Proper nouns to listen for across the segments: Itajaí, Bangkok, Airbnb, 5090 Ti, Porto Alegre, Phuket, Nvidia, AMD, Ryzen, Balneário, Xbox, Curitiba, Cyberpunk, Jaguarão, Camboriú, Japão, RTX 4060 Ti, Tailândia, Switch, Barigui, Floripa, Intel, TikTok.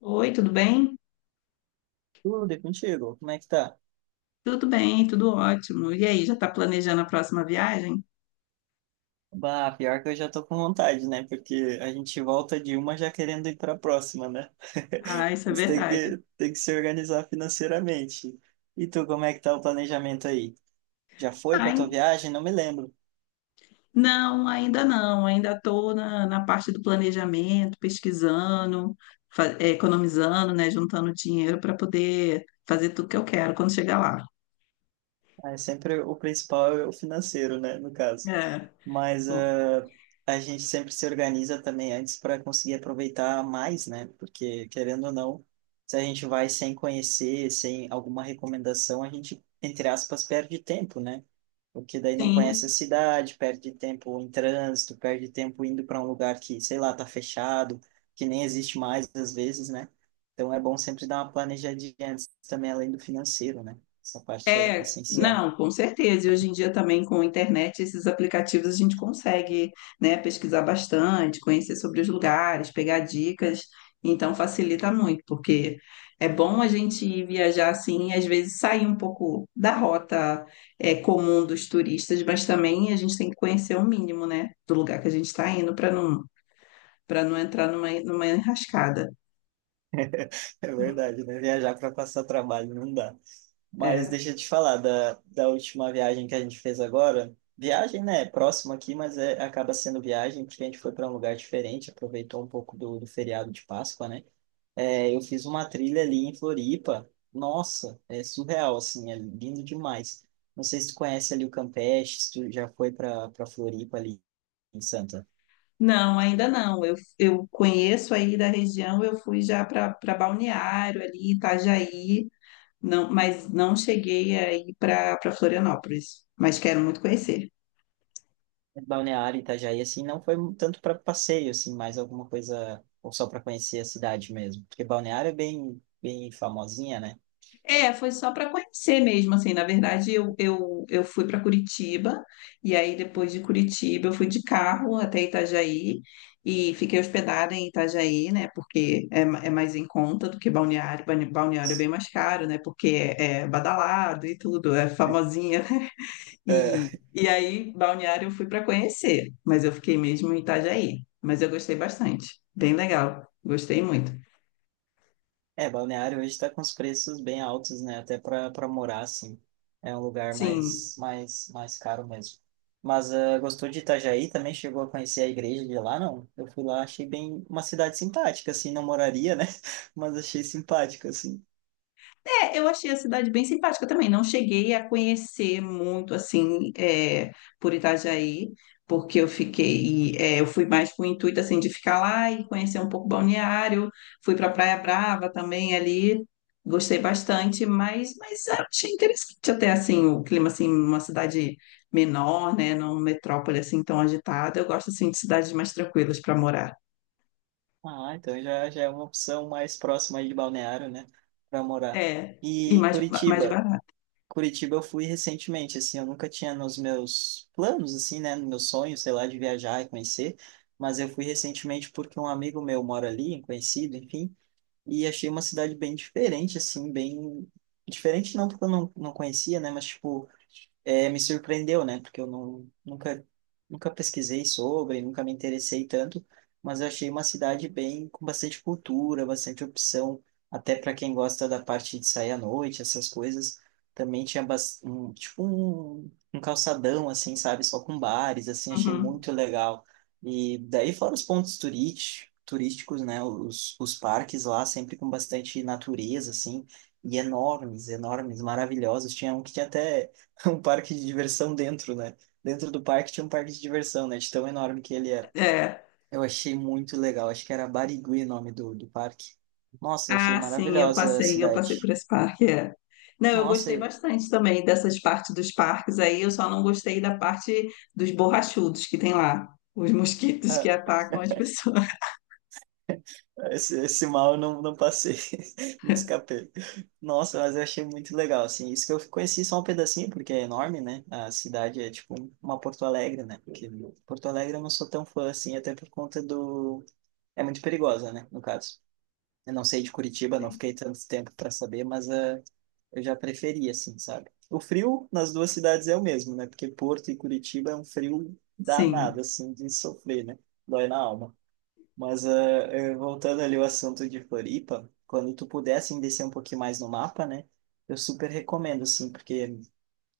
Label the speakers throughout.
Speaker 1: Oi, tudo bem?
Speaker 2: Tudo é contigo? Como é que tá?
Speaker 1: Tudo bem, tudo ótimo. E aí, já está planejando a próxima viagem?
Speaker 2: Bah, pior que eu já tô com vontade, né? Porque a gente volta de uma já querendo ir pra próxima, né?
Speaker 1: Ah, isso é
Speaker 2: Mas tem
Speaker 1: verdade.
Speaker 2: que, tem que se organizar financeiramente. E tu, como é que tá o planejamento aí? Já foi pra tua
Speaker 1: Ai,
Speaker 2: viagem? Não me lembro.
Speaker 1: não, ainda não. Ainda estou na parte do planejamento, pesquisando, economizando, né, juntando dinheiro para poder fazer tudo que eu quero quando chegar lá.
Speaker 2: Ah, é sempre o principal é o financeiro, né? No caso.
Speaker 1: É.
Speaker 2: Mas
Speaker 1: Bom.
Speaker 2: a gente sempre se organiza também antes para conseguir aproveitar mais, né? Porque, querendo ou não, se a gente vai sem conhecer, sem alguma recomendação, a gente, entre aspas, perde tempo, né? Porque daí não conhece a
Speaker 1: Sim.
Speaker 2: cidade, perde tempo em trânsito, perde tempo indo para um lugar que, sei lá, tá fechado, que nem existe mais às vezes, né? Então é bom sempre dar uma planejadinha antes também, além do financeiro, né? Essa parte é
Speaker 1: É,
Speaker 2: essencial.
Speaker 1: não, com certeza. E hoje em dia também com a internet, esses aplicativos a gente consegue, né, pesquisar bastante, conhecer sobre os lugares, pegar dicas. Então facilita muito, porque é bom a gente ir viajar assim, e às vezes sair um pouco da rota, é, comum dos turistas, mas também a gente tem que conhecer o mínimo, né, do lugar que a gente está indo para não entrar numa enrascada.
Speaker 2: É verdade, né? Viajar para passar trabalho não dá. Mas
Speaker 1: É.
Speaker 2: deixa eu te falar da última viagem que a gente fez agora. Viagem, né? É próximo aqui, mas é, acaba sendo viagem porque a gente foi para um lugar diferente, aproveitou um pouco do feriado de Páscoa, né? É, eu fiz uma trilha ali em Floripa. Nossa, é surreal, assim, é lindo demais. Não sei se tu conhece ali o Campeche, se tu já foi para Floripa ali em Santa.
Speaker 1: Não, ainda não. Eu conheço aí da região, eu fui já para Balneário ali, Itajaí, não, mas não cheguei aí para Florianópolis, mas quero muito conhecer.
Speaker 2: Balneário, Itajaí, assim, não foi tanto para passeio, assim, mais alguma coisa, ou só para conhecer a cidade mesmo. Porque Balneário é bem, bem famosinha, né?
Speaker 1: É, foi só para conhecer mesmo, assim, na verdade eu fui para Curitiba, e aí depois de Curitiba eu fui de carro até Itajaí, e fiquei hospedada em Itajaí, né, porque é, é mais em conta do que Balneário. Balneário é bem mais caro, né, porque é, é badalado e tudo, é famosinha.
Speaker 2: É, é,
Speaker 1: E aí, Balneário eu fui para conhecer, mas eu fiquei mesmo em Itajaí. Mas eu gostei bastante, bem legal, gostei muito.
Speaker 2: é, Balneário hoje está com os preços bem altos, né? Até para morar, assim. É um lugar
Speaker 1: Sim.
Speaker 2: mais caro mesmo. Mas ah, gostou de Itajaí? Também chegou a conhecer a igreja de lá, não? Eu fui lá, achei bem uma cidade simpática, assim, não moraria, né? Mas achei simpática, assim.
Speaker 1: É, eu achei a cidade bem simpática também. Não cheguei a conhecer muito assim é, por Itajaí, porque eu fiquei, é, eu fui mais com o intuito assim de ficar lá e conhecer um pouco Balneário. Fui para Praia Brava também ali, gostei bastante, mas achei interessante até assim o clima assim, uma cidade menor, né, não metrópole assim tão agitada. Eu gosto assim de cidades mais tranquilas para morar.
Speaker 2: Ah, então já já é uma opção mais próxima aí de Balneário, né? Para morar.
Speaker 1: É, e
Speaker 2: E
Speaker 1: mais mais
Speaker 2: Curitiba?
Speaker 1: barato.
Speaker 2: Curitiba eu fui recentemente, assim, eu nunca tinha nos meus planos, assim, né, no meu sonho, sei lá, de viajar e conhecer, mas eu fui recentemente porque um amigo meu mora ali, um conhecido, enfim, e achei uma cidade bem diferente, assim, bem. Diferente não porque eu não conhecia, né, mas, tipo, é, me surpreendeu, né? Porque eu não, nunca pesquisei sobre, nunca me interessei tanto, mas eu achei uma cidade bem com bastante cultura, bastante opção, até para quem gosta da parte de sair à noite, essas coisas. Também tinha um, tipo um calçadão, assim, sabe? Só com bares, assim, achei
Speaker 1: Uhum.
Speaker 2: muito legal. E daí fora os pontos turísticos, né? Os parques lá, sempre com bastante natureza, assim, e enormes, enormes, maravilhosos. Tinha um que tinha até um parque de diversão dentro, né? Dentro do parque tinha um parque de diversão, né? De tão enorme que ele era.
Speaker 1: É.
Speaker 2: Eu achei muito legal. Acho que era Barigui o nome do parque. Nossa, eu achei
Speaker 1: Ah, sim,
Speaker 2: maravilhosa a
Speaker 1: eu passei por
Speaker 2: cidade.
Speaker 1: esse parque, é. Não, eu
Speaker 2: Nossa,
Speaker 1: gostei
Speaker 2: eu.
Speaker 1: bastante também dessas partes dos parques aí, eu só não gostei da parte dos borrachudos que tem lá, os mosquitos que
Speaker 2: Ah,
Speaker 1: atacam as pessoas.
Speaker 2: esse mal eu não passei. Me escapei. Nossa, mas eu achei muito legal, assim. Isso que eu conheci só um pedacinho, porque é enorme, né? A cidade é tipo uma Porto Alegre, né? Porque Porto Alegre eu não sou tão fã, assim, até por conta do. É muito perigosa, né? No caso. Eu não sei de Curitiba, não fiquei tanto tempo para saber, mas eu já preferia, assim, sabe? O frio nas duas cidades é o mesmo, né? Porque Porto e Curitiba é um frio
Speaker 1: Sim,
Speaker 2: danado, assim, de sofrer, né? Dói na alma. Mas voltando ali ao assunto de Floripa, quando tu puder, assim, descer um pouquinho mais no mapa, né? Eu super recomendo, assim, porque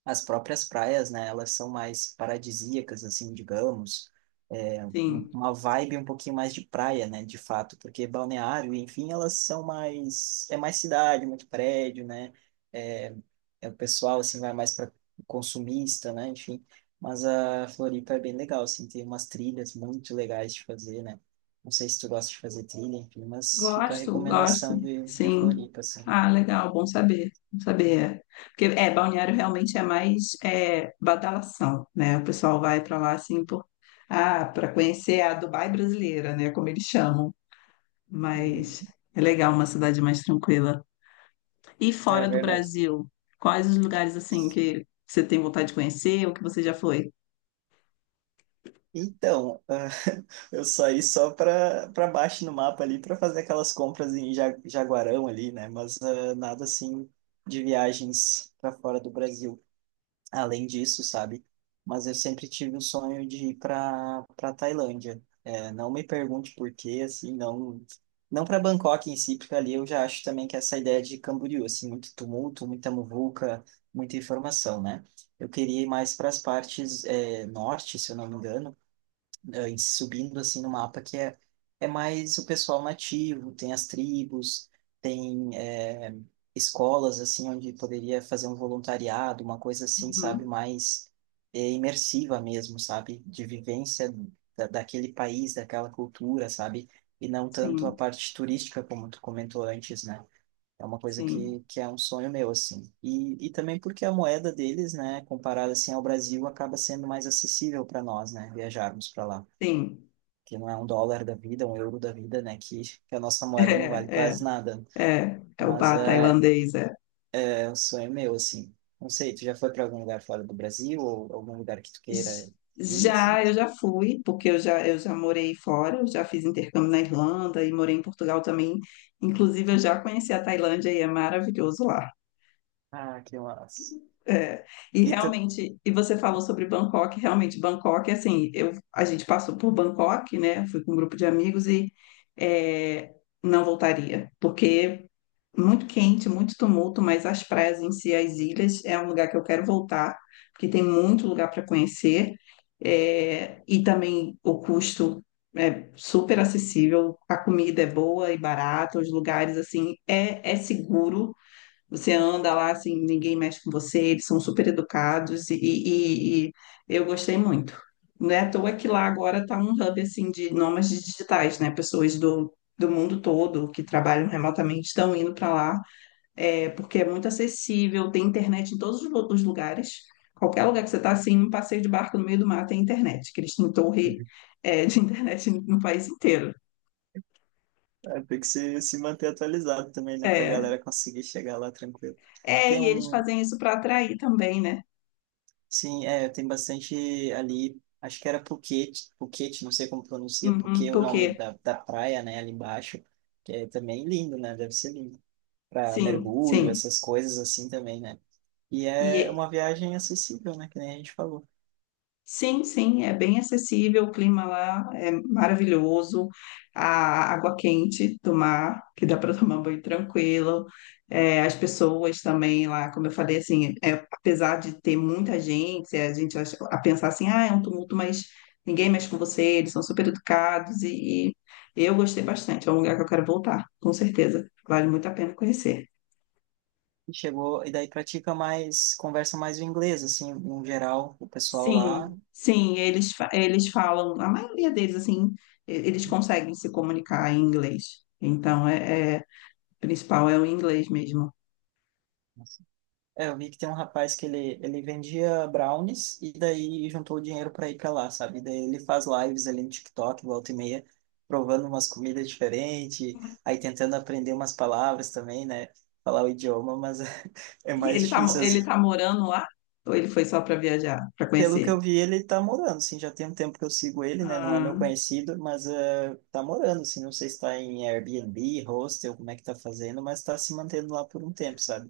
Speaker 2: as próprias praias, né, elas são mais paradisíacas, assim, digamos, é,
Speaker 1: sim.
Speaker 2: uma vibe um pouquinho mais de praia, né, de fato, porque balneário, enfim, elas são mais, é mais cidade, muito prédio, né, é, é o pessoal, assim, vai mais para consumista, né, enfim, mas a Floripa é bem legal, assim, tem umas trilhas muito legais de fazer, né, não sei se tu gosta de fazer trilha, enfim, mas fica a
Speaker 1: Gosto, gosto,
Speaker 2: recomendação de
Speaker 1: sim.
Speaker 2: Floripa, assim.
Speaker 1: Ah, legal, bom saber, bom saber. É. Porque, é, balneário realmente é mais é, badalação, né? O pessoal vai para lá, assim, por... ah, para conhecer a Dubai brasileira, né? Como eles chamam. Mas
Speaker 2: Uhum.
Speaker 1: é legal uma cidade mais tranquila. E
Speaker 2: É
Speaker 1: fora do
Speaker 2: verdade.
Speaker 1: Brasil, quais os lugares assim que você tem vontade de conhecer ou que você já foi?
Speaker 2: Então, ah, eu saí só para baixo no mapa ali para fazer aquelas compras em Jaguarão ali, né? Mas ah, nada assim de viagens para fora do Brasil. Além disso, sabe? Mas eu sempre tive o sonho de ir para Tailândia. É, não me pergunte por quê, assim, não para Bangkok em si, porque ali eu já acho também que essa ideia de Camboriú, assim, muito tumulto, muita muvuca, muita informação, né? Eu queria ir mais para as partes norte, se eu não me engano e subindo assim no mapa que é mais o pessoal nativo, tem as tribos, tem escolas assim onde poderia fazer um voluntariado, uma coisa assim, sabe,
Speaker 1: Uhum.
Speaker 2: mais imersiva mesmo, sabe, de vivência daquele país, daquela cultura, sabe, e não tanto a
Speaker 1: Sim,
Speaker 2: parte turística como tu comentou antes, né? É uma coisa
Speaker 1: sim,
Speaker 2: que é um sonho meu, assim. E também porque a moeda deles, né, comparada assim ao Brasil, acaba sendo mais acessível para nós, né, viajarmos para lá
Speaker 1: sim.
Speaker 2: que não é um dólar da vida, um euro da vida, né? Que a nossa moeda não vale
Speaker 1: É, é,
Speaker 2: quase nada.
Speaker 1: é, é o
Speaker 2: Mas
Speaker 1: bar
Speaker 2: é,
Speaker 1: tailandês. É.
Speaker 2: é um sonho meu, assim. Não sei, tu já foi para algum lugar fora do Brasil ou algum lugar que tu
Speaker 1: J-
Speaker 2: queira ir, assim?
Speaker 1: Já, eu já fui, porque eu já morei fora, eu já fiz intercâmbio na Irlanda e morei em Portugal também. Inclusive, eu já conheci a Tailândia e é maravilhoso lá.
Speaker 2: Ah, que massa.
Speaker 1: É, e
Speaker 2: E tu
Speaker 1: realmente, e você falou sobre Bangkok, realmente, Bangkok, assim, eu, a gente passou por Bangkok, né? Fui com um grupo de amigos e é, não voltaria, porque muito quente, muito tumulto, mas as praias em si, as ilhas, é um lugar que eu quero voltar, porque tem muito lugar para conhecer, é, e também o custo é super acessível, a comida é boa e barata, os lugares, assim, é, é seguro, você anda lá assim, ninguém mexe com você, eles são super educados e eu gostei muito. Não é à toa que lá agora tá um hub assim de nômades digitais, né? Pessoas do mundo todo que trabalham remotamente estão indo para lá, é, porque é muito acessível, tem internet em todos os lugares. Qualquer lugar que você está assim, um passeio de barco no meio do mar tem internet, que eles têm torre, é, de internet no país inteiro.
Speaker 2: é, tem que se manter atualizado também, né? Pra
Speaker 1: É,
Speaker 2: galera conseguir chegar lá tranquilo. Tem
Speaker 1: e eles
Speaker 2: um,
Speaker 1: fazem isso para atrair também, né?
Speaker 2: sim, é, tem bastante ali, acho que era Phuket, Phuket, não sei como pronuncia,
Speaker 1: Uhum,
Speaker 2: porque o nome
Speaker 1: porque
Speaker 2: da praia, né, ali embaixo, que é também lindo, né? Deve ser lindo. Para
Speaker 1: sim,
Speaker 2: mergulho,
Speaker 1: sim.
Speaker 2: essas coisas assim também, né? E
Speaker 1: E é-
Speaker 2: é uma viagem acessível, né? Que nem a gente falou.
Speaker 1: sim, sim, é bem acessível, o clima lá é maravilhoso, a água quente do mar, que dá para tomar banho tranquilo. É, as pessoas também lá, como eu falei, assim, é, apesar de ter muita gente, a gente acha- a pensar assim, ah, é um tumulto, mas ninguém mexe com você, eles são super educados e eu gostei bastante. É um lugar que eu quero voltar, com certeza. Vale muito a pena conhecer.
Speaker 2: E chegou, e daí pratica mais, conversa mais o inglês, assim, no geral, o pessoal lá.
Speaker 1: Sim, sim, eles, eles falam, a maioria deles, assim, eles conseguem se comunicar em inglês. Então, o principal é o inglês mesmo.
Speaker 2: É, eu vi que tem um rapaz que ele vendia brownies e daí juntou o dinheiro para ir para lá, sabe? E daí ele faz lives ali no TikTok, volta e meia, provando umas comidas diferentes, aí tentando aprender umas palavras também, né? Falar o idioma, mas é
Speaker 1: E
Speaker 2: mais
Speaker 1: ele tá,
Speaker 2: difícil.
Speaker 1: ele tá morando lá? Ou ele foi só para viajar, para
Speaker 2: Pelo que
Speaker 1: conhecer?
Speaker 2: eu vi, ele tá morando, assim, já tem um tempo que eu sigo ele, né? Não é meu
Speaker 1: Ah,
Speaker 2: conhecido, mas tá morando, assim, não sei se tá em Airbnb, hostel, como é que tá fazendo, mas tá se mantendo lá por um tempo, sabe?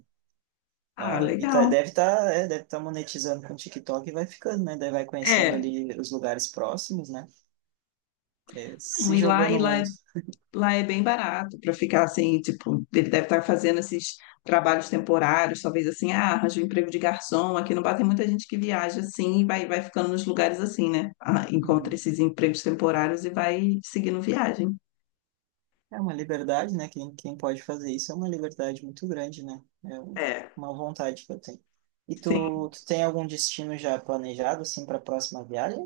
Speaker 1: ah,
Speaker 2: Ah, e tá,
Speaker 1: legal.
Speaker 2: deve tá monetizando com o TikTok e vai ficando, né? Daí vai conhecendo
Speaker 1: É,
Speaker 2: ali os lugares próximos, né? Que é, se
Speaker 1: e
Speaker 2: jogou
Speaker 1: lá, e
Speaker 2: no
Speaker 1: lá
Speaker 2: mundo.
Speaker 1: Lá é bem barato para ficar assim, tipo, ele deve estar fazendo esses trabalhos temporários, talvez assim, ah, arranja um emprego de garçom. Aqui no Bar tem muita gente que viaja assim e vai, vai ficando nos lugares assim, né? Ah, encontra
Speaker 2: Uhum.
Speaker 1: esses empregos temporários e vai seguindo viagem.
Speaker 2: É uma liberdade, né? Quem pode fazer isso é uma liberdade muito grande, né? É
Speaker 1: É.
Speaker 2: uma vontade que eu tenho. E
Speaker 1: Sim.
Speaker 2: tu tem algum destino já planejado, assim, para a próxima viagem?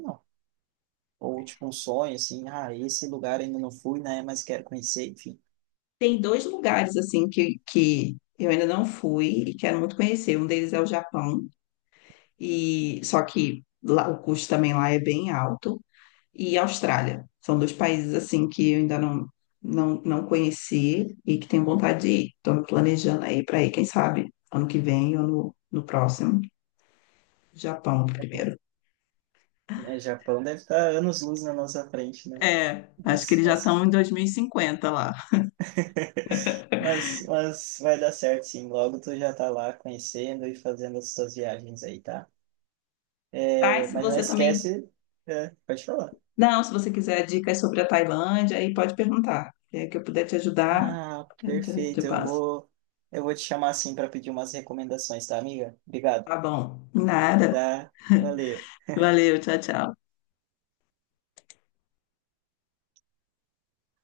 Speaker 2: Ou tipo um sonho, assim, ah, esse lugar ainda não fui, né? Mas quero conhecer, enfim.
Speaker 1: Tem dois lugares assim que eu ainda não fui e quero muito conhecer. Um deles é o Japão, e só que lá, o custo também lá é bem alto. E Austrália. São dois países assim que eu ainda não, não conheci e que tenho vontade de ir. Estou me planejando aí para ir, quem sabe, ano que vem ou no próximo, Japão primeiro.
Speaker 2: Né, Japão deve estar anos-luz na nossa frente, né?
Speaker 1: É, acho que
Speaker 2: Mas,
Speaker 1: eles já
Speaker 2: mas,
Speaker 1: estão em 2050 lá.
Speaker 2: mas vai dar certo, sim. Logo tu já tá lá conhecendo e fazendo as tuas viagens aí, tá?
Speaker 1: Tá, e
Speaker 2: É,
Speaker 1: se
Speaker 2: mas não
Speaker 1: você também.
Speaker 2: esquece, é, pode falar.
Speaker 1: Não, se você quiser dicas sobre a Tailândia, aí pode perguntar. Se é que eu puder te ajudar,
Speaker 2: Ah,
Speaker 1: te
Speaker 2: perfeito. Eu
Speaker 1: passo.
Speaker 2: vou, eu vou te chamar assim para pedir umas recomendações, tá, amiga? Obrigado.
Speaker 1: Tá bom. Nada.
Speaker 2: Tá? Valeu.
Speaker 1: Valeu, tchau, tchau.